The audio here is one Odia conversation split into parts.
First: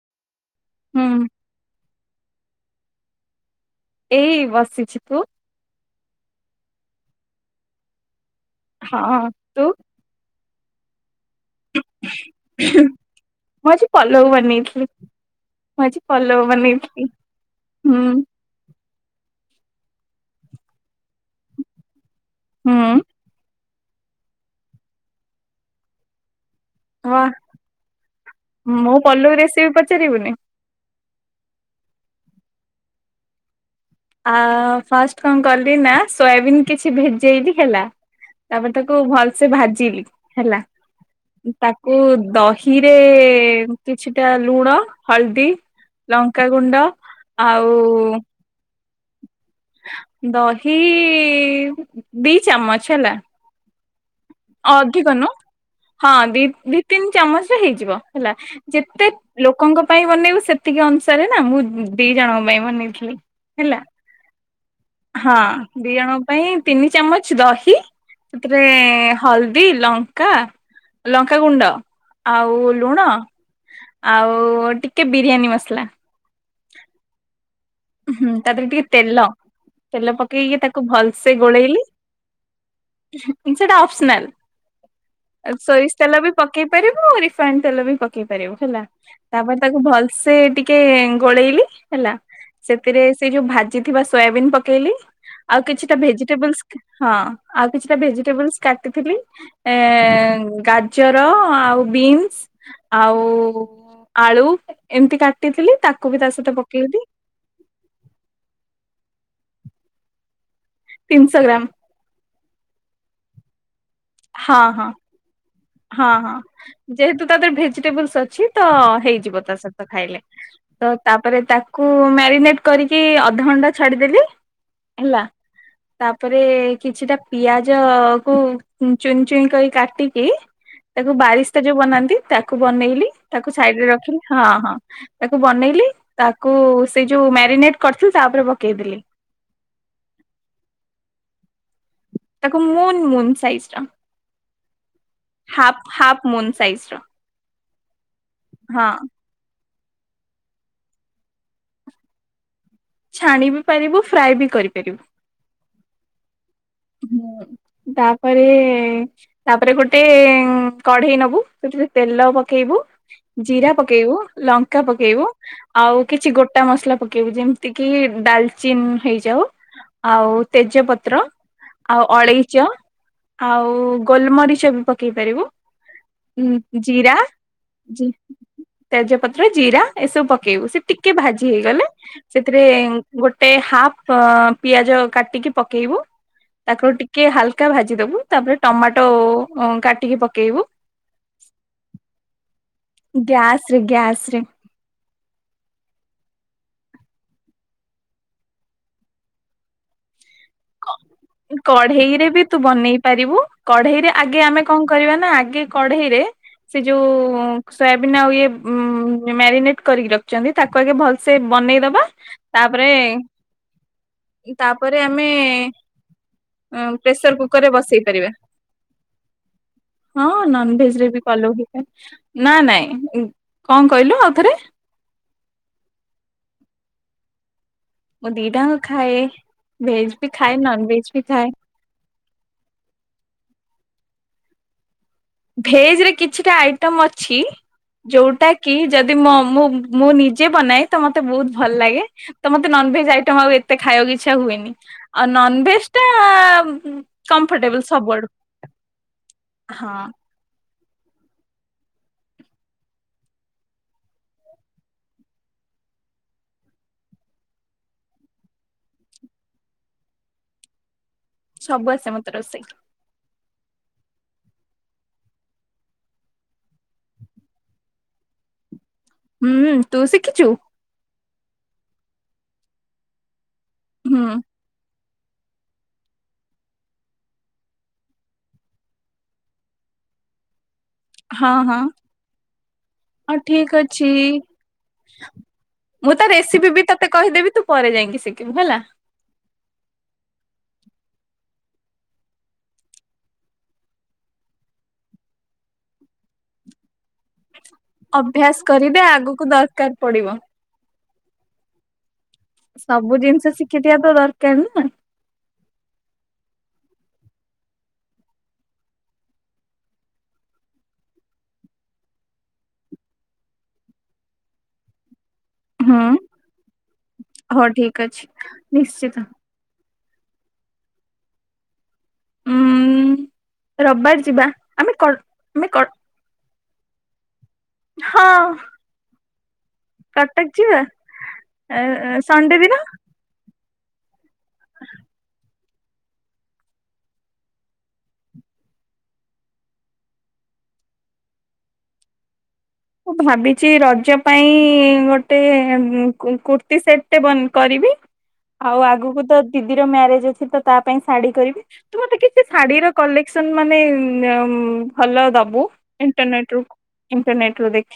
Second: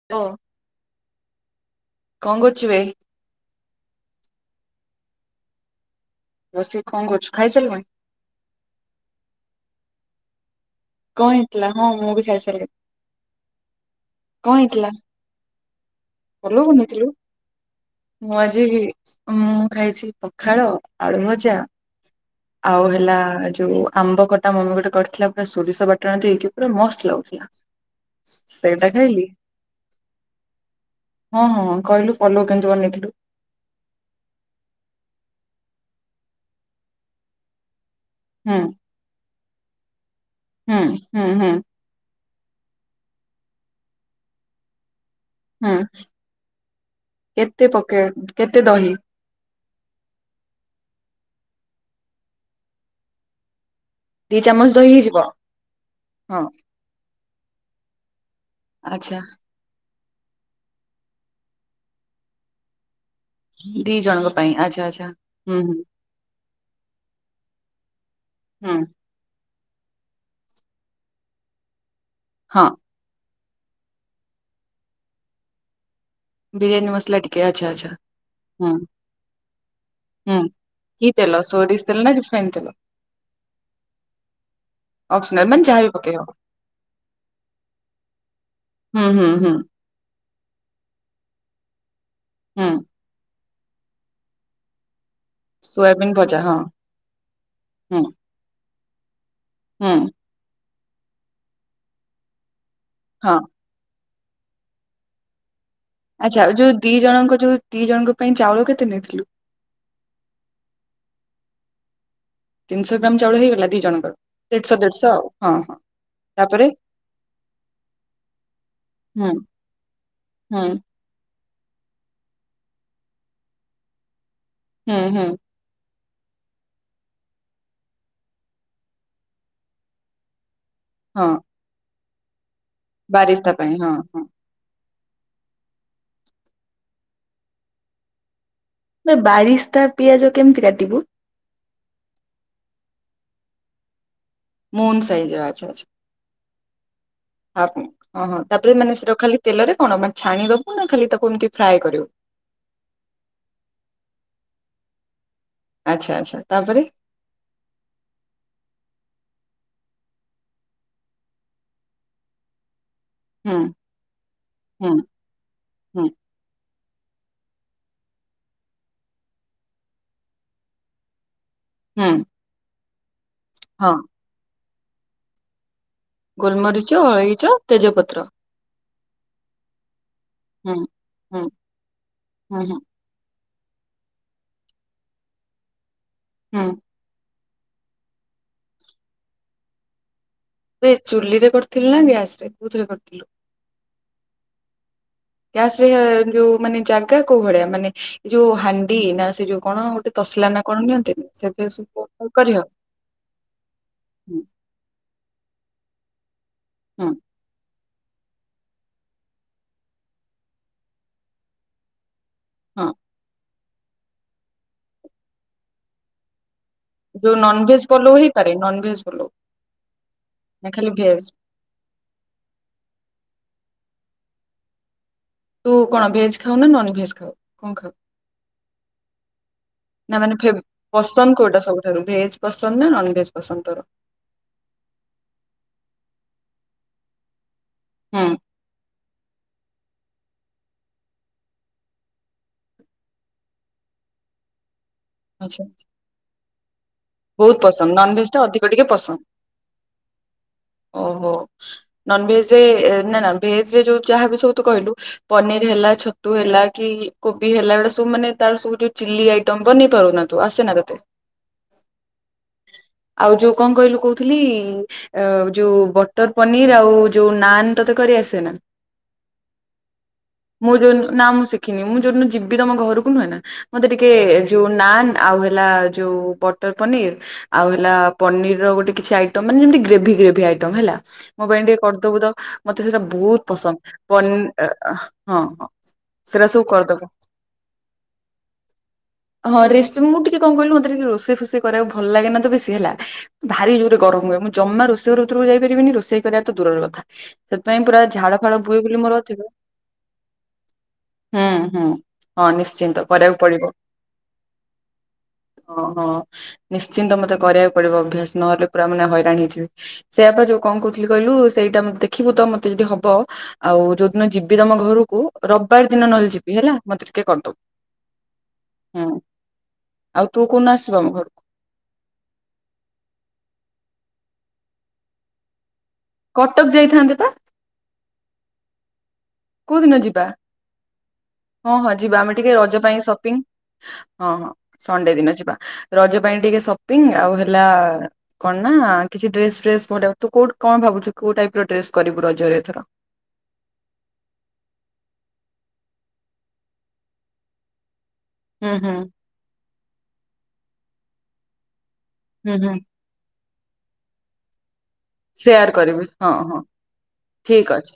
[unintelligible] ହୁଁ। କଣ କରୁଚୁ ବେ। ଏଇ ବସିଚି ତୁ। ରୋଷେଇ କଣ କରୁଚୁ ଖାଇସାରିଲୁଣି। ହଁ ତୁ। କଣ ହେଇଥିଲା ହଁ ମୁଁ ବି ଖାଇ ସାରିଲି। ମୁଁ ଆଜି ପଲଉ ବନେଇଥିଲି। ମୁଁ ଆଜି ପଲଉ ବନେଇଥିଲି ହୁଁ। ମୁଁ ଆଜି ମୁଁ ଖାଇଚି ପଖାଳ ଆଳୁ ଭଜା ଆଉ ହୁଁ ହେଲା ଯୋଉ ଆମ୍ବ କଟା ମମି ଗୋଟେ କରିଥିଲା ପୁରା ସୋରିଷ ବାଟଣ ଦେଇକି ପୁରା ମସ୍ତ ଲାଗୁଥିଲା ସେଇଟା ମୁଁ ଖାଇଲି ପଲଉ ରେସିପି ପଚାରିବୁନି। ହଁ ହଁ କହିଲୁ ପୋଲଉ କେମିତି ବନେଇଥିଲୁ। ଆ ଫାଷ୍ଟ କଣ କଲି ନା ସୋୟାବିନ୍ କିଛି ଭେଜେଇଲି ହେଲା ହୁଁ ତାପରେ ତ କୁ ଭଲସେ ଭାଜିଲି ହେଲା ହୁଁ ହୁଁ ହୁଁ ତାକୁ। କୁ ଦହିରେ କିଛିଟା ଲୁଣ ହଳ ଦି ହୁଁ ଲଙ୍କାଗୁଣ୍ଡ କେତେ ଆଉ। ପକେଇ କେତେ ଦହି? ଦହି ଦି ଚାମଚ ହେଲା। ଦି ଚାମଚ ଦହି ଅଧିକ ହେଇଯିବ? ନୁହଁ ହଁ ଦି ଦି। ତିନି ଚାମଚରେ ହେଇଯିବ ହେଲା ଯେତେ ଆଚ୍ଛା ଲୋକ ଲୋକଙ୍କ ପାଇଁ ବନେଇବୁ ସେତିକି ଅନୁସାରେ ନା ମୁଁ ଦି ଜଣଙ୍କ ପାଇଁ ବନେଇଥିଲି। ହେଲା। ଦି ଜଣଙ୍କ ପାଇଁ ଆଚ୍ଛା ଆଚ୍ଛା। ହଁ ହୁଁ ହୁଁ ଦି ଜଣଙ୍କ ପାଇଁ ତିନି ଚାମଚ ଦହି ସେଥିରେ ହୁଁ ହଳଦୀ ଲଙ୍କା ଲଙ୍କାଗୁଣ୍ଡ ହଁ ଆଉ ଲୁଣ। ଆଉ ଟିକେ ବିରିୟାନୀ ମସଲା। ବିରିୟାନୀ ମସଲା ଟିକେ ଆଛା ଆଛା। ହୁଁ ତା ଦେହରେ ଟିକେ ତେଲ। ତେଲ ହୁଁ ପକେଇକି ତାକୁ କି ଭଲସେ ତେଲ ସୋରିଷ ଗୋଳେଇଲି ତେଲ ନା ରିଫାଇନ ତେଲ ସେଟା ଅପସନାଲ। ଅପସନାଲ ମାନେ ଯାହାବି ସୋରିଷ ତେଲ ପକେଇବ। ବି ପକେଇ ପାରିବୁ ଆ ରିଫାଇଣ୍ଡ ତେଲ ବି ପକେଇ ପାରିବୁ ହେଲା ହୁଁ ହୁଁ ହୁଁ ତାପରେ ତାକୁ ଭଲ ସେ ଟିକେ ଗୋଳେଇଲି ହେଲା ହୁଁ ସେଥିରେ ସେ ଯୋଉ ଭାଜିଥିବା ସୋୟାବିନ୍ ପକେଇଲି। ଆଉ କିଛିଟା ସୋୟାବିନ୍ ଭଜା ହଁ ଭେଜିଟେବଲସ ହଁ ଆଉ କିଛିଟା ହୁଁ ଭେଜିଟେବଲସ କାଟିଥିଲି। ଏ ହୁଁ ଗାଜର ଆଉ ବିନ୍ସ ଆଉ ହଁ। ଆଳୁ ଏମିତି କାଟିଥିଲି ତାକୁ ବି ତା ଆଚ୍ଛା ସହିତ ଯୋଉ ଦି ପକେଇଲି ଜଣଙ୍କ ଯୋଉ ଦି ଜଣଙ୍କ ପାଇଁ ଚାଉଳ କେତେ ନେଇଥିଲୁ? ତିନିଶହ ଗ୍ରାମ। ତିନିଶହ ଗ୍ରାମ ଚାଉଳ ହେଇଗଲା ଦି ଜଣଙ୍କର ହଁ ଦେଢଶହ ହଁ ଦେଢଶହ ଆଉ ହଁ ହଁ। ହଁ ହଁ ତାପରେ ଯେହେତୁ ତା ଦେହରେ ଭେଜିଟେବୁଲସ ଅଛି ତ ହୁଁ ହେଇଯିବ ତା ସହିତ ଖାଇଲେ। ହୁଁ ତାପରେ ତାକୁ ମ୍ୟାରିନେଟ କରିକି ଅଧଘଣ୍ଟା ଛାଡିଦେଲି ହୁଁ ହେଲା। ହୁଁ ତାପରେ କିଛିଟା ପିଆଜକୁ ଚୁନ୍ ଚୁନ୍ କରି କାଟିକି। ତାକୁ ହଁ ବାରିସ୍ତା ଯୋଉ ବନାନ୍ତି ତାକୁ ବନେଇଲି ବାରିସ୍ତା ତାକୁ ପାଇଁ ସାଇଡ ରେ ହଁ ରଖିଲି ହଁ ହଁ। ତାକୁ ବନେଇଲି ତାକୁ ସେ ଯୋଉ ମ୍ୟାରିନେଟ କରିଥିଲି ତା ଉପରେ ପକେଇଦଲି। ବାରିସ୍ଥା ପିଆଜ କେମିତି କାଟିବୁ। ତାକୁ ମୁନ୍ ମୁନ୍ ସାଇଜର ମୁନ୍ ସାଇଜ ଆଚ୍ଛା ଆଚ୍ଛା ହାପ ହାପ ମୁନ୍ ସାଇଜ ର। ହଁ ହଁ ତାପରେ ମାନେ ସେଟାକୁ ଖାଲି ତେଲରେ କଣ ମାନେ ଛାଣିଦବୁ ନା ଖାଲି ତାକୁ ଏମତି ଫ୍ରାଏ କରିବୁ। ଛାଣି ବି ପାରିବୁ ଫ୍ରାଏ ବି କରିପାରିବୁ। ଆଚ୍ଛା ଆଚ୍ଛା ତାପରେ? ତାପରେ ତାପରେ ଗୋଟେ କଢେଇ ନବୁ ସେଥିରେ ତେଲ ପକେଇବୁ। ହୁଁ ଜିରା ପକେଇବୁ ଲଙ୍କା ହୁଁ ପକେଇବୁ। ଆଉ ହୁଁ କିଛି ଗୋଟା ମସଲା ପକେଇବୁ ଯେମିତି କିି ଡାଲଚିନ୍ ହେଇଯାଉ। ଆଉ ତେଜପତ୍ର। ଆଉ ହୁଁ ଅଳେଇଚ ଆଉ ହଁ ଗୋଲମରିଚ ବି ପକେଇ ପାରିବୁ। ହୁଁ ଗୋଲମରିଚ ଜିର ଅଳେଇଚ ଜି। ତେଜପତ୍ର ତେଜ ପତ୍ର ଜିରା ଏସବୁ ପକେଇବୁ ହୁଁ ସେ ଟିକେ ହୁଁ ଭାଜି ହେଇଗଲେ ହୁଁ ସେଥିରେ ହୁଁ ଗୋଟେ ହାଫ୍ ପିଆଜ କାଟିକି ପକେଇବୁ। ହୁଁ ତାକୁଟିକେ ହାଲକା ଭାଜିଦବୁ ତାପରେ ଟମାଟୋ କାଟିକି ପକେଇବୁ। ବେ ଚୁଲିରେ କରିଥିଲି ନା ଗ୍ୟାସ୍ ରେ କଉଥିରେ କରିଥିଲି? ଗ୍ୟାସ୍ ରେ ଗ୍ୟାସ୍ ରେ। ଗ୍ୟାସ ରେ ଯୋଉ ମାନେ ଜାଗା କୋଉ ଭଳିଆ ମାନେ ଯୋଉ ହାଣ୍ଡି ନା ସେ ଯୋଉ କଣ ଗୋଟେ ତସଲା ନା କଣ ନିଅନ୍ତିନି ସେଥିରେ ସବୁ କଢ଼େଇ ରେ ବି କରିହ ତୁ ବନେଇ ପାରିବୁ। କଢ଼େଇରେ ହୁଁ ଆଗେ ଆମେ କଣ କରିବା ନା ଆଗେ କଢ଼େଇରେ ସେ ଯୋଉ। ହୁଁ ସୋୟାବିିନ ଆଉ ଇଏ ମ୍ୟାରିନେଟ କରିକି ରଖିଛନ୍ତି ତାକୁ ଆଗେ ଭଲସେ ବନେଇଦବା। ତାପରେ ହଁ ତାପରେ ଆମେ। ଯୋଉ ପ୍ରେସର କୁକରରେ ନନଭେଜ ବସେଇ ପଲଉ ପାରିବା। ହେଇପାରେ ନନଭେଜ ପଲଉ ହଁ ନା ନନ୍ ଖାଲି ଭେଜ ରେ ବି କଲଉ ନା ନାଇଁ କଣ କହିଲୁ ଆଉ ଥରେ। ତୁ କଣ ଭେଜ ଖାଉ ନା ନନ ଭେଜ ଖାଉ କଣ ଖାଉ? ମୁଁ ଦିଟାଙ୍କ ଖାଏ ଭେଜ ନା ବି ମାନେ ଖାଏ ନନ ଭେଜ ବି ପସନ୍ଦ ଖାଏ କୋଉଟା ସବୁଠାରୁ ଭେଜ, ପସନ୍ଦ ନା ନନଭେଜ୍ ପସନ୍ଦ କରୁ। ଭେଜରେ କିଛିଟା ଆଇଟମ୍ ଅଛି ହୁଁ ଯୋଉଟା କି ଯଦି ମ ମୁଁ ମୁଁ ନିଜେ ବନାଏ ତ ମତେ ବହୁତ୍ ଭଲ ଲାଗେ। ତ ମତେ ନନଭେଜ ଆଇଟମ୍ ଆଉ ଏତେ ଖାଇବାକୁ ଇଚ୍ଛା ହୁଏନି ଆଉ ଆଚ୍ଛା ଆଚ୍ଛା। ନନଭେଜ ଟା ବହୁତ କମ୍ଫର୍ଟେବଲ ପସନ୍ଦ ସବୁଆଡୁ ନନଭେଜ ଟା ଅଧିକ ଟିକେ ହଁ। ପସନ୍ଦ ଓହୋ। ନନଭେଜ ରେ ନା ନା ଭେଜ ରେ ଯୋଉ ଯାହା ବି ସବୁ ତୁ କହିଲୁ। ପନିର ହେଲା ଛତୁ ହେଲା କି କୋବି ହେଲା ଏସବୁ ମାନେ ତାର ସବୁ ଯୋଉ ଚିଲି ଆଇଟମ ବନେଇ ପାରୁନା? ତୁ ଆସେ ନା ତତେ। ସବୁ ଆସେ ମତେ ରୋଷେଇ। ଆଉ ଯୋଉ କଣ କହିଲୁ କହୁଥିଲି। ଆ ଯୋଉ ବଟର ପନିର ଆଉ ଯୋଉ ନାନ୍ ତତେ କରି ଆସେ ନା? ହୁଁ ତୁ ଶିଖିଛୁ? ମୁଁ ଯଉୁ ନା ମୁଁ ଶିଖିନି ମୁଁ ଯୋଉ ଦିନ ଯିବି ତମ ଘରକୁ ନୁହେଁ ନା ମତେ ଟିକେ ଯୋଉ ନାନ୍ ଆଉ ହେଲା ଯୋଉ ବଟର ପନିର ଆଉ ହେଲା ପନିରର ଗୋଟେ କିଛି ଆଇଟମ୍ ମାନେ ଯେମିତି ଗ୍ରେଭି ଗ୍ରେଭି ଆଇଟମ୍ ହେଲା। ମୋ ହଁ ପାଇଁ ଟିକେ ହଁ। କରିଦେବୁ ତ ମତେ ସେଟା ହଁ ବହୁତ ଠିକ ଅଛି ପସନ୍ଦ ହଁ ହଁ। ମୁଁ ତା ସେଟା ସବୁ ରେସିପି ବି କରିଦବ ତତେ କହିଦେବି ତୁ ପରେ ଯାଇକି ଶିଖିବୁ ହେଲା। ହଁ ରେ ଏସବୁ ମୁଁ ଟିକେ କଣ କହିଲୁ ମତେ ଟିକେ ରୋଷଇ ଫୋଷଇ କରିବାକୁ ଭଲ ଲାଗେ ନା ତ ବେଶୀ ହେଲା। ଭାରି ଜୋରେ ଗରମ ହୁଏ ମୁଁ ଜମା ରୋଷେଇ ଘର ଭିତରକୁ ଯାଇପାରିବିନି ରୋଷେଇ କରିବା ତ ଦୂରର କଥା। ସେଥିପାଇଁ ପୁରା ଝାଳ ଅଭ୍ୟାସ ଫାଳ ବୁହେ କରିଦେ ବୋଲି ମୋର ଆଗକୁ ଅଥିବ ଦରକାର ପଡିବ। ହୁଁ ହୁଁ। ହଁ ନିଶ୍ଚିନ୍ତ ସବୁ କରିବାକୁ ଜିନିଷ ପଡିବ ଶିଖିଥିବା ତ ଦରକାର ନା ହଁ ହଁ। ନିଶ୍ଚିନ୍ତ ମତେ କରିବାକୁ ପଡ଼ିବ ଅଭ୍ୟାସ ନହେଲେ ପୁରା ମାନେ ହଇରାଣ ହେଇଯିବି। ସେଇଆ ବା ଯୋଉ କଣ କହୁଥିଲି କହିଲୁ ସେଇଟା ମତେ ଦେଖିବୁ ତ ମତେ ଯଦି ହବ ଆଉ ଯୋଉଦିନ ଯିବି ତମ ଘରକୁ ରବିବାର ହୁଁ ଦିନ ନହେଲେ ଯିବି ହେଲା ମତେ ଟିକେ କରିଦବୁ ହଉ ଠିକ ଅଛି। ନିଶ୍ଚିତ ହୁଁ। ଆଉ ତୁ କୋଉ ଦିନ ଆସିବୁ ଆମ ଘରକୁ? ଉଁ ରବିବାର ଯିବା ଆମେ କଲ୍ କଲ୍ କଟକ ଯାଇଥାନ୍ତେ ପା? ହଁ। କୋଉ ଦିନ ଯିବା କଟକ ଯିବା। ହଁ ହଁ ଯିବା ଆମେ ଟିକେ ସଣ୍ଡେ ଦିନ ରଜ ପାଇଁ ସପିଙ୍ଗ। ହଁ ହଁ ସଣ୍ଡେ ଦିନ ଯିବା ରଜ ପାଇଁ ଟିକେ ସପିଙ୍ଗ ଆଉ ହେଲା। କଣ ନା କିଛି ଡ୍ରେସ୍ ଫେସ୍ ପ ତୁ କୋଉଠୁ କଣ ଭାବୁଛୁ କୋଉ ଟାଇପ୍ ର ଡ୍ରେସ୍ କରିବୁ ରଜରେ ଏଥରକ। ମୁଁ ଭାବିଛି ରଜ ପାଇଁ ଗୋଟେକୁ କୁ କୁର୍ତି ସେଟଟେ କରିବି। ହୁଁ ଆଉ ହୁଁ ଆଗକୁ ତ ଦିଦିର ମ୍ୟାରେଜ ଅଛି ତ ତା ପାଇଁ ଶାଢୀ କରିବି ତୁ ମତେ କିଛି ହୁଁ ହୁଁ ଶାଢୀ ର। କଲେକ୍ସ ମାନେ ଭଲ ଦବୁ ଇଣ୍ଟର୍ନେଟ ରୁ ଇଣ୍ଟ। ଠିକ ଅଛି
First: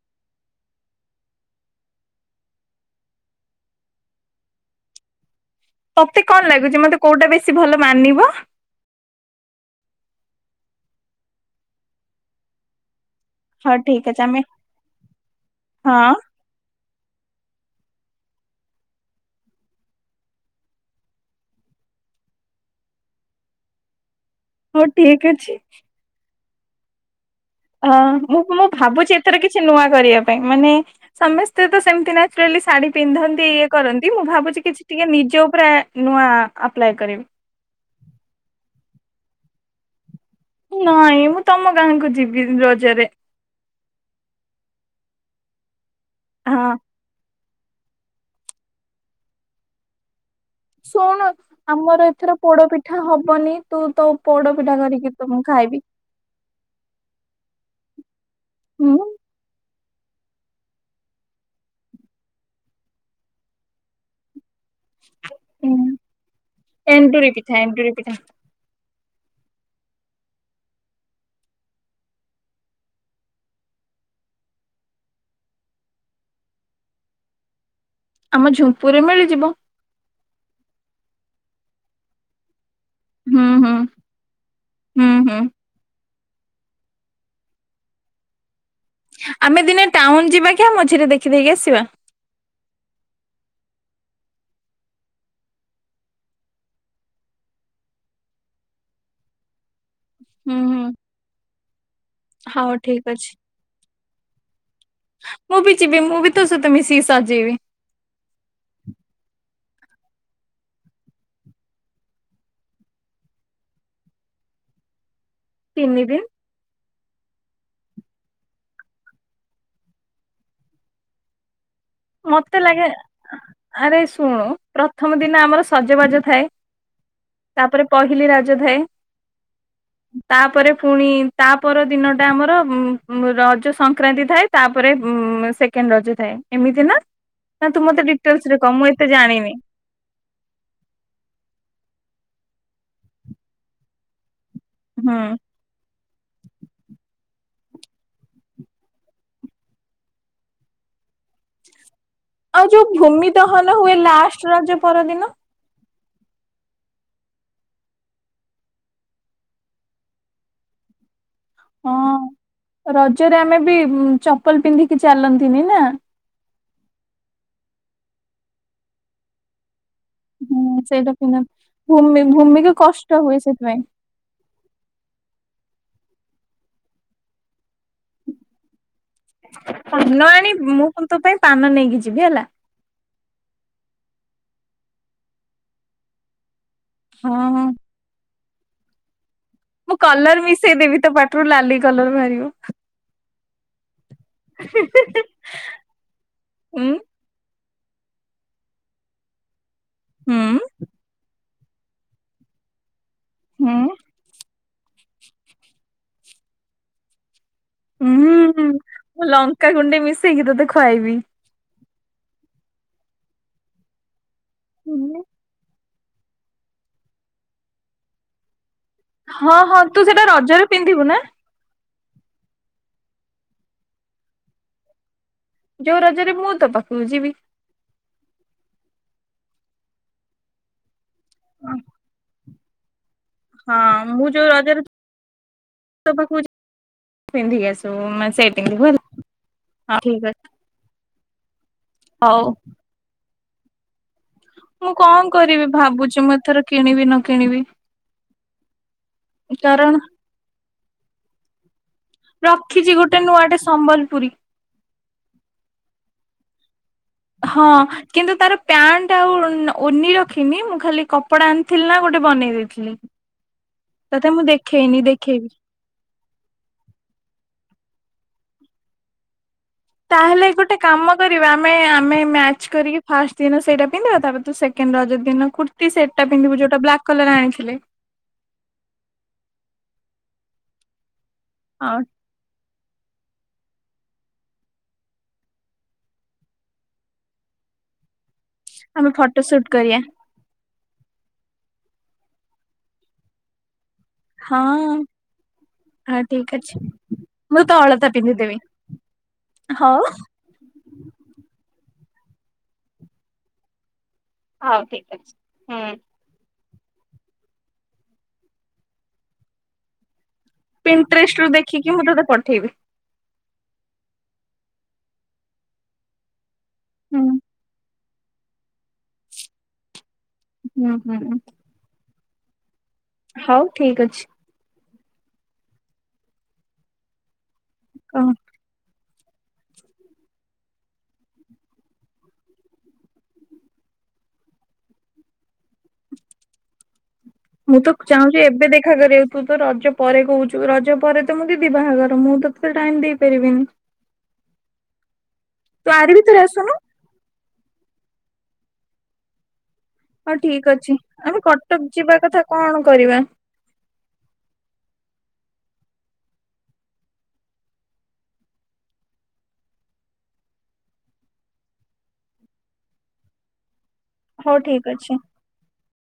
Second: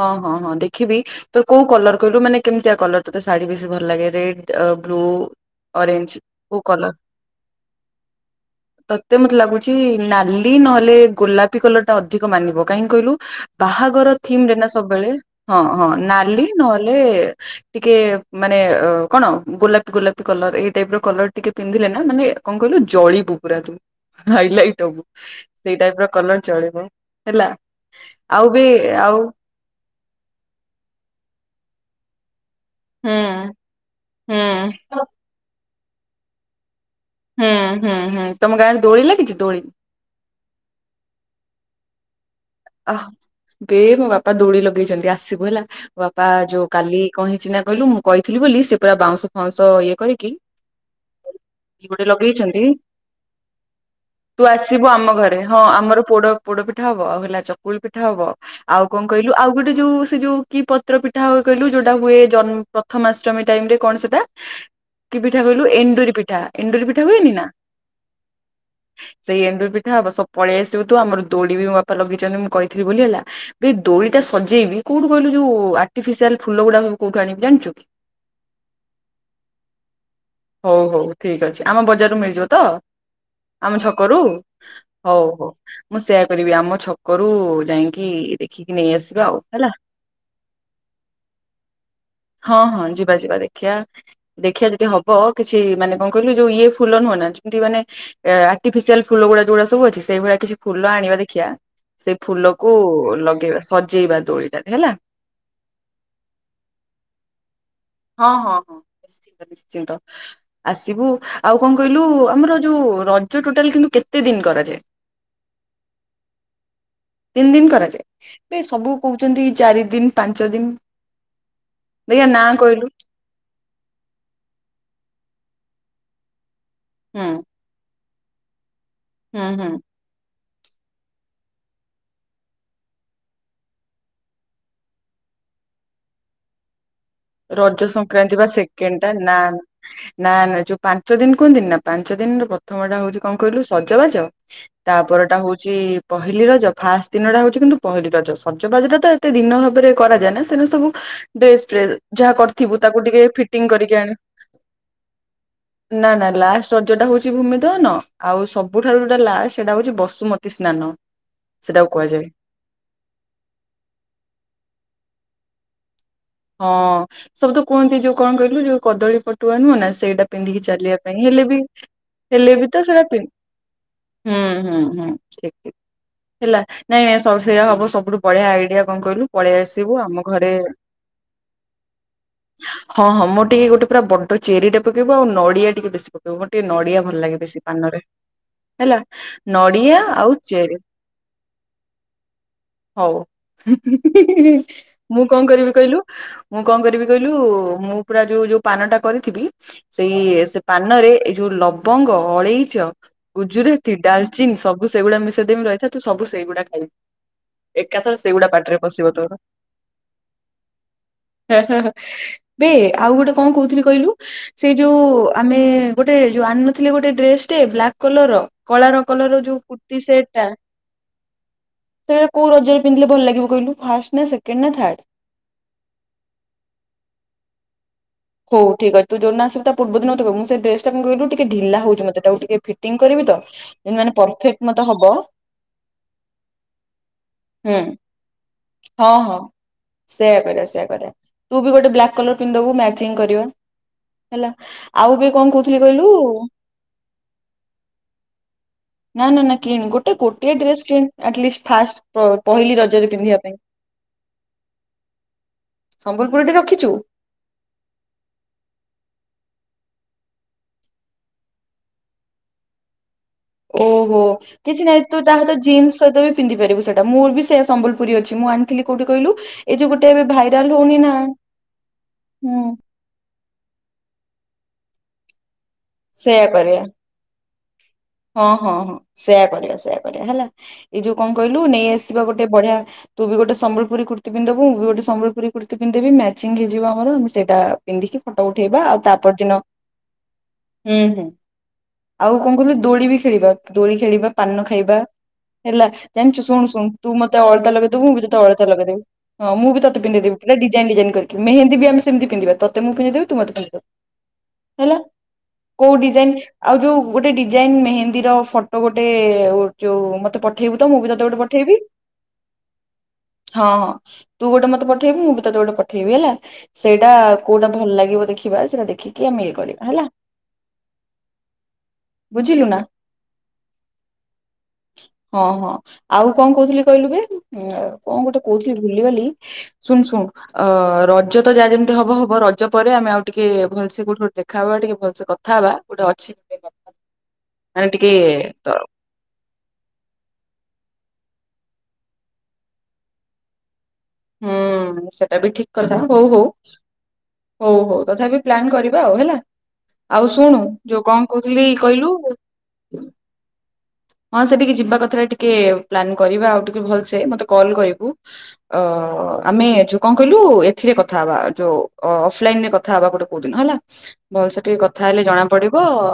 ହଁ ହଁ ହଁ ଦେଖିବି। ତୋର କୋଉ କଲର କହିଲୁ ମାନେ କେମିତିଆ କଲର ତୋତେ ଶାଢୀ ବେଶୀ ଭଲ ଲାଗେ ରେଡ୍ ବ୍ଲୁ। ଅରେଞ୍ଜ ତତେ କଣ କୋଉ ଲାଗୁଛି କଲର ମତେ କୋଉଟା ବେଶୀ ଭଲ ମାନିବ। ତ ମତେ ଲାଗୁଚି ନାଲି ନହେଲେ ଗୋଲାପୀ କଲର ଟା ଅଧିକ ମାନିବ କାହିଁ କହିଲୁ। ହଉ ଠିକ ବାହାଘର ଅଛି ଆମେ ଥିମ ରେ ନା ସବୁବେଳେ ହଁ ହଁ ନାଲି ନହଲେ। ଟିକେ ମାନେ ଅ କଣ ଗୋଲାପି ଗୋଲାପି କଲର ଏଇ ଟାଇପ ର କଲର ଟିକେ। ପିନ୍ଧିଲେ ନା ମାନେ କଣ କହିଲୁ ଜଳିବୁ ପୁରା ତୁ। ହାଇଲାଇଟି ହଉ ହବୁ ଠିକ ଅଛି। ସେଇ ଟାଇପର କଲର ଚଳିବ ହେଲା। ଅ ମୁଁ ଆଉ ବି ମୁଁ ଭାବୁଛି ଆଉ ଏଥେରେ କିଛି। କିଛି ନୂଆ କରିବା ପାଇଁ ମାନେ ସମସ୍ତେ ତ ସେମିତିନାଚୁରାଲି ଶାଢୀ। ହୁଁ ପିନ୍ଧନ୍ତି ଇଏ କରନ୍ତି ମୁଁ ଭାବୁଛି କିଛି ହୁଁ। ଟିକେ ନିଜ ଉପରେ ନୂଆ ଆପ୍ଲାଏ କରିବି। ହୁଁ ହୁଁ ହୁଁ ତମ ଗାଁ ରେ ଦୋଳି ଲାଗିଛି ଦୋଳି। ନାଇଁ ମୁଁ ତମ ଗାଁ କୁ ଯିବି ରଜରେ ଏ ମୋ ବାପା ଦୋଳି ଲଗେଇଛନ୍ତି ଆସିବୁ ହେଲା ମୋ ବାପା ଯୋଉ ହଁ କାଲି କଁ ହେଇଚି ନା କହିଲୁ ମୁଁ କହିଥିଲି ବୋଲି ସେ ପୁରା ବାଉଁଶ ଫାଉଁଶ ଇଏ କରିକି ଶୁଣନ। ଗୋଟେ ଆମର ଏଥର ଲଗେଇଛନ୍ତି ପୋଡପିଠା ହବନି ତୁ ତ ତୁ ପୋଡ ପିଠା ଆସିବୁ ଆମ ଧରିକିଆସିବୁ ତ ଘରେ ମୁଁ ହଁ ଖାଇବି। ଆମର ପୋଡ ପୋଡ ପିଠା ହବ ଆଉ ହେଲା ଚକୁଳି ପିଠା ହବ ଆଉ ହୁଁ କଣ କହିଲୁ ଆଉ ଗୋଟେ ଗୋଟେ ଯୋଉ ସେ ଯୋଉ କି ପତ୍ର ପିଠା ହବ କହିଲୁ ଯୋଉଟା ହୁଏ ଜନ୍ମ ପ୍ରଥମାଷ୍ଟମୀ ଟାଇମ୍ ରେ କଣ ସେଟା କି ପିଠା କହିଲୁ ହୁଁ ଏଣ୍ଡୁରି ପିଠା ଏଣ୍ଡୁରି ପିଠା ହୁଏନି ନା। ସେଇ ଏଣ୍ଡୁରି ପିଠା ହବ ସବ ପଳେଇ ଆସିବୁ ତୁ ଆମର ଦୋଳି ବି ମୋ ବାପା ଲଗେଇଛନ୍ତି ମୁଁ କହିଥିଲି ବୋଲି ହେଲା। ଏଇ ଦୋଳିଟା ସଜେଇନି କୋଉଠୁ କହିଲୁ ଯୋଉ ଆର୍ଟିଫିସିଆଲ ଫୁଲ ଗୁଡାକ କଉଠୁ ଆଣିବି ଜାଣିଛୁ କି। ଆମ ଝୁମ୍ପୁରି ରେ ମିଳିଯିବ। ହଉ ହଉ ଠିକ୍ ଅଛି ଆମ ବଜାରରୁ ମିଳିଯିବ ତ। ହୁଁ ଆମ ହୁଁ ଛକରୁ ହୁଁ ହଉ ହୁଁ ହଉ ମୁଁ ସେୟା କରିବି ଆମ ଛକ କରୁ ଯାଇକିଁ ଦେଖିକିି ନେଇ ଆସିବି। ଆମେ ଦିନେ ଟାଉନ୍ ଯିବା କିଁଆ ମଝିରେ ଦେଖିଦେଇକି ଆସିବା। ହଁ ହଁ ଯିବା ଯିବା ଦେଖିଆ। ଦେଖିବା ଯଦି ହବ କିଛି ମାନେ କଣ କହିଲୁ ଯୋଉ ଇଏ ଫୁଲ ନୁହଁ ନା ଯେମତି ମାନେ ଆର୍ଟିଫିସିଆଲ ଫୁଲ ଗୁଡା ଯୋଡାସବୁ ଅଛି ସେଇ ଭଳିଆ କିଛି ହୁଁ ହୁଁ ଫୁଲ ଆଣିବା ଦେଖିବା ସେ ଫୁଲକୁ ହଉ ଠିକ ଅଛି। ଲଗେଇ ସଜେଇବା ଦୋଳିଟାରେ ହେଲା। ମୁଁ ବି ଯିବି ମୁଁ ବି ତୋ ସହିତ ମିଶିକି ସଜେଇବି। ହଁ ହଁ ହଁ ନିଶ୍ଚିନ୍ତ ନିଶ୍ଚିନ୍ତ। ଆସିବୁ ଆଉ କଣ କହିଲୁ ଆମର ଯୋଉ ରଜ ଟୋଟାଲ କିନ୍ତୁ କେତେ ଦିନ କରାଯାଏ। ତିନିଦିନ। ତିନି ଦିନ କରାଯାଏ ଏ ସବୁ କହୁଛନ୍ତି ଚାରି ଦିନ ପାଞ୍ଚ ଦିନ ଦେଖିଆ ନା ମତେ କହିଲୁ ଲାଗେ ଆରେ ଶୁଣୁ ପ୍ରଥମ ଦିନ ଆମର ସଜବାଜ ଥାଏ। ହୁଁ। ତାପରେ ପହିଲି ରଜ ଥାଏ। ହଁ ହଁ। ତାପରେ ପୁଣି ତାପର ଦିନ ଟା ଆମର ଉ ରଜ ସଂକ୍ରାନ୍ତି ଥାଏ। ତାପରେ ଉଁ ସେକେଣ୍ଡ ରଜ ଥାଏ ଏମିତି ନା। ନା ରଜ ତୁ ମତେ ସଂକ୍ରାନ୍ତି ବା ଡିଟେଲସ ରେ କହ, ମୁଁ ସେକେଣ୍ଡ ଟା ଏତେ ଜାଣିନି। [inaudible] ନା ନା ଯୋଉ ପାଞ୍ଚ ଦିନ କୁହନ୍ତିିନି ନା। ପାଞ୍ଚ ଦିନର ପ୍ରଥମ ଟା ହଉଛି କଣ କହିଲୁ ସଜବାଜ ହୁଁ। ତାପର ଟା ହଉ ଛି ପହିଲି ରଜ। ଫାଷ୍ଟ ଦିନ ଟା ହଉଛି କିନ୍ତୁ ପହିଲି ରଜ। ସଜବାଜଟା ତ ଏତେ ଦିନ ଭାବରେ କରାଯାଏ ନା ତେନୁ ସବୁ ଡ୍ରେସ ଫ୍ରେସ୍ ଯାହା ଆଉ କରିଥିବୁ ଯୋଉ ତାକୁ ଟିକେ ଭୂମି ଦହନ ଫିଟିଙ୍ଗ ହୁଏ କରିକି ଆଣି ଲାଷ୍ଟ ରଜ ପରଦିନ ନା ନା ଲାଷ୍ଟ ରଜଟା ହଉଛି ଭୂମି ଦହନ। ଆଉ ସବୁଠାରୁ ଯୋଟା ଲାଷ୍ଟ ସେଟା ହଉଛି ବସୁମତୀ ତୀ ସ୍ନାନ ସେଟାକୁ କୁହାଯାଏ। ହଁ ରଜରେ ଆମେ ବି ଚପଲ ପିନ୍ଧିକି ଚାଲନ୍ତିନି ନା। ହଁ। ସବୁ ତ କୁହନ୍ତି ଯୋଉ କଣ କହିଲୁ ଯୋଉ କଦଳୀ ପଟୁଆ ନୁହଁ ନା। ସେଇଟା ପିନ୍ଧିକି ହୁଁ ଚାଲିବା ସେଇଟା ପାଇଁ, ପିନ୍ଧ ହେଲେ ବି ଭୂମି ହେଲେ ବି ଭୂମିକୁ ତ ସେଟା କଷ୍ଟ ହୁଏ ସେଥିପାଇଁ ହୁଁ ହୁଁ ହୁଁ। ଠିକ ଠିକ। ହେଲା ନାଇଁ ନାଇଁ ସ ସେଇୟା ହବ ସବୁଠୁ ବଢେଆ ଆଇଡିଆ କଣ କହିଲୁ? ପଳେଇ ଆସିବୁ। ପାନ ଆମ ଆଣି ଘରେ ମୁଁ ତୋ ପାଇଁ ପାନ ନେଇକି ଯିବି ହେଲା। ହଁ ହଁ ମୋର ଟିକେ ଗୋଟେ ପୁରା ବଡ ଚେରି ଟେ ପକେଇବୁ ଆଉ ନଡିଆ ଟିକେ ବେଶୀ ପକେଇବୁ। ମୋର ଟିକେ ନଡିଆ ଭଲ ଲାଗେ ବେଶୀ ହଁ ପାନରେ। ହେଲା ମୁଁ ନଡ଼ିଆ ଆଉ କଲର ମିଶେଇ ଚେରି। ଦେବି ତୋ ପାଟିରୁ ଲାଲି କଲର ବାହାରିବ। ହଉ। [unintelligible] ମୁଁ କଣ କରିବି? କଇଲୁ। ମୁଁ କଣ ଉଁ କରିବି କଇଲୁ? ମୁଁ ପୁରା ଯୋଉଁ ଯୋଉଁ ପାନଟା କରିଥିବି ସେଇ ହୁଁ ସେ ପାନରେ ଏଇ ଯୋଉ ଲବଙ୍ଗ, ଅଳେଇଚ, ହୁଁ ଗୁଜୁରାତି, ଡାଲ ସବୁ ସେଗୁଡା ମିଶେଇ ଙ୍ଗ୍ ରହିଥା ତୁ ସବୁ ସେଗୁଡା ଖାଇବୁ। ଏକାଥରେ ସେଇଗୁଡା ପାଟିରେ ପଶିବ ତୋର। କା କୁଣ୍ଡେ ମିଶେଇକି ତେତେ ଖୁଆଇବି। ଏଆ ହଁ ହଁ ବେ ଆଉ ଗୋଟେ କଣ କହୁଥିଲି କହିଲୁ? ସେଇ ଯୋଉଁ ଆମେ ଗୋଟେ ଯୋଉ ଆଣୁନଥିଲେ ଗୋଟେ ଡ୍ରେସ ଟେ ବ୍ଲାକ୍ କଲର ର। କଳାର କଲରର ହଁ ଯେଉଁ ହଁ ତୁ କୁର୍ତ୍ତୀ ସେଟା ସେଟ୍ ଟା। ରଜରେ ପିନ୍ଧିବୁ ନା ସେଏ କୋଉ ରଜରେ ପିନ୍ଧିଲେ ଭଲ ଲାଗିବ କହିଲୁ? ଫାର୍ଷ୍ଟ ନା ସେକେଣ୍ଡ ନା ଥାର୍ଡ। ଯୋଉ ରଜରେ ମୁଁ ତେ ପାଖୁକୁ ଯିବି। ହଉ ଠିକ୍ ଅଛି ଯଉଦିନ ଆସିବୁ ତେ ପୂର୍ବଦିନ ମତେ କହିବୁ। ମୁଁ ଡ୍ରସ୍ ଟା କିନ୍ତୁ ଟିକ ଢିଲା ହଉଛି ମତେ, ତାକୁ ଟିକେ ଫିଟ୍ ଇଙ୍ଗ୍ କରିବ ତ। ହଁ ମାନେ ମୁଁ ଯୋଉ ପରଫେକ୍ଟ ରଜରେ ମତେ ହବ। ତୋ ପାଖକୁ ଯିବି ପିନ୍ଧିକି ହୁଁ। ଆସିବୁ ମାନେ ସେଇ ପିନ୍ଧିବୁ ହେଲା। ହଁ ହଁ। ହଁ ଠିକ ସେହିୟା ଅଛି କରିବା। ସେହିୟା କରିବା। ତୁ ବି ଗୋଟେ ବ୍ଲାକ୍ କଲର ହଉ ପିନ୍ଧିଦେବୁ, ମେଚ୍ ଙ୍ଗ୍ କରିବା। ହେଲା। ଆଉ ମୁଁ କଣ କରିବି କହୁଥିଲି କହିଲୁ? ଭାବୁଛି ମୁଁ ଏଥର କିଣିବି ନ କିଣିବି। ନା ନା ନା କିଣି। କାରଣ ଗୋଟେ ଗୋଟିଏ ଡ୍ରେସ କିଣ୍। ଅଟ୍ ଲିଷ୍ଟ୍ ଫାସଟ୍ ପ ପହିଲି ରଖିଛି ରଜରେ ଗୋଟେ ପିନ୍ଧିବା ପାଇଁ। ନୂଆଟେ ସମ୍ବଲପୁରୀ ସମ୍ବଲପୁରୀ ଟି ରଖିଛୁ। ହଁ। କିନ୍ତୁ ତାର ପ୍ୟାଣ୍ଟ ଆଉ ଓରନି ରଖିନି। ମୁଁ ଖାଲି କପଡା ଆଣିଥିଲି ନା ଗୋଟେ ବନେଇ ଦେଇଥିଲି। ଓହୋ। ତତେ ମୁଁ କିଛି ନାଇଁ, ଦେଖେଇନି ତୁ ତା ଦେଖେଇବି। ସହିତ ଜିନ୍ସ ସହିତ ବି ପିନ୍ଧି ପାରିବୁ ସେଇଟା। ମୋର ବି ସେ ସମ୍ବଲପୁରୀ ଅଛି। ମୁଁ ଆଣିଥିଲି କୋଉଠି କହିଲୁ? ଏଇ ଯୋଉ ଗୋଟେ ଏବେ ତାହା ହେଲେ ଭାଇରାଲ ଗୋଟେ ହଉନି ନା କାମ କରିବା। ଆମେ ଆମେ ହୁଁ ମ୍ୟାଚ୍ କରିକି ଫାଷ୍ଟ ଦିନ ସେଇଟା ପିନ୍ଧିବା ତାପରେ ତୁ ସେକେଣ୍ଡ ରଜ ଦିନ କୁର୍ତୀ ସେଟା ସେୟା ପିନ୍ଧିବୁ ଯୋଉଟା କରିବା ବ୍ଲାକ୍ କଲର ଆଣିଥିଲେ। ହଁ ହଁ ହଁ ସେଇୟା କରିବା ସେଇୟା କରିବା ହେଲା ଏଇ ଯୋଉ କଣ କହିଲୁ ନେଇ ହଁ ଆସିବା ଗୋଟେ ବଢିଆ ତୁ ବି ଗୋଟେ ସମ୍ବଲପୁରୀ କୁର୍ତ୍ତୀ ପିନ୍ଧି ଦବୁ ମୁଁ ବି ଗୋଟେ ସମ୍ବଲପୁରୀ କୁର୍ତ୍ତୀ ପିନ୍ଧି ଦେବି ମ୍ୟାଚିଙ୍ଗ୍ ହେଇଯିବ ଆମର ସେଟା ପିନ୍ଧିକି ଫଟୋ ଉଠେଇବା ଆଉ ଆମେ ତା ଫଟୋ ପର ଦିନ ସୁଟ କରିବା ହୁଁ ହୁଁ ଆଉ କଣ କହିଲୁ ଦୋଳି ବି ଖେଳିବା ଦୋଳି ଖେଳିବା ପାନ ହଁ ଖାଇବା? ହେଲା ହଁ ଜାଣିଛୁ ଠିକ ଶୁଣୁ ଅଛି ଶୁଣ ତୁ ମତେ ମୁଁ ଅଳତା ତ ଲଗେଇ ଦେବୁ ମୁବି ତତେ ପିନ୍ଧିଦେବି ଅଳତା ଲଗେଇଦେବି ହଁ ମୁଁ ବି ତତେ ହଉ। ପିନ୍ଧେଇଦେବି। ପୁରା ଡିଜାଇନ୍ ଡିଜାଇନ୍ କରିକି ମେହେନ୍ଦି ବି ଆମେ ସେମିତି ପିନ୍ଧିବା ତତେ ମୁଁ ପିନ୍ଧେଇ ଦେବି ତୁ ମୋତେ ପିନ୍ଧେଇ ଦେବୁ। ହଉ ହେଲା ଠିକ ଅଛି ହୁଁ। କୋଉ ଡିଜାଇନ୍ ଆଉ ଯୋଉ ଗୋଟେ ଡିଜାଇନ ମେହେନ୍ଦୀ ର ଫଟୋ ଗୋଟେ ଓ ଯୋଉ ମତେ ପଠେ ପଠେଇବୁ ତ ମୁଁ ବି ତତେ ପିଣ୍ଟ୍ରେଷ୍ଟ ଗୋଟେ ରୁ ପଠେଇବି? ଦେଖିକି ମୁଁ ତୋତେ ପଠେଇବି ହଁ ତୁ ଗୋଟେ ମତେ ପଠେଇବୁ ମୁଁ ବି ତତେ ଗୋଟେ ପଠେଇବି ହେଲା। ସେଇଟା ହୁଁ କୋଉଟା ଭଲ ଲାଗିବ ଦେଖିବା ସେଇଟା ଦେଖିକି ଆମେ ଇଏ କରିବା ହେଲା। ଉ ହୁଁ ହୁଁ। ବୁଝିଲୁ ନାଁ? ହଉ ଠିକ୍ ଅଛି। ହଁ ହଁ ଆଉ କଣ କହୁଥିଲୁ କହିଲୁ ବେ ହୁଁ କଣ ଗୋଟେ କହୁଥିଲି ଭୁଲିିଗଲି ଶୁଣୁ ଶୁଣୁ ‌। ଅ ରଜ ତ ଯାହା ଯେମିତି ହବ ହବ ରଜ ପରେ ଆମେ ଆଉ ଟିକେ ଭଲସେ କୋଉଠି ଦେଖା ହବା ଟିକେ ଭଲସେ କଥା ହବା। ଗୋଟେ ଅଛି [unintelligible] ମୁଁ ମାନେ ତ ଟିକେ ଚାହୁଁଛି ଏବେ ତ ଦେଖା କରିବାକୁ? ତୁ ତ ରଜ ପରେ କହୁଛୁ ରଜ ପରେ ତ ମୁଁ ଦିଦି ବାହାଘର ମୁଁ ତ ତତେ ଟାଇମ ଦେଇପାରିବିନି। ହୁଁ ସେଟା ବି ଠିକ ତୁ କଥା ଆରି ହଉ ଭିତରେ ହଉ। ଆସୁନୁ ହଉ ହଉ ତଥାପି ପ୍ଲାନ କରିବା ଆଉ ହେଲା ଆଉ ହଉ ଶୁଣୁ ଠିକ ଅଛି ଯୋଉ କଣ ଆମେ କହୁଥିଲି କଟକ କହିଲୁ? ଯିବା କଥା କଣ କରିବା? ହଁ ସେଠିକି ଯିବା କଥା ଟିକେ ପ୍ଲାନ୍ କରିବା ଆଉ ଟିକେ ଭଲସେ ମତେ କଲ୍ କରିବୁ? ଓ ଆମେ ଯୁ କଣ କହିଲୁ ଏଥିରେ କଥାହବା ଯୋଉ ଅଫ୍ ଅଫଲାଇନରେ କଥା ହେବା ଗୋଟେ କୋଉ ଦିନ ହେଲା। ହଉ ଭଲସେ ଟିକେ ଠିକ କଥା ଅଛି। ହେଲେ ଜଣା ପଡିବ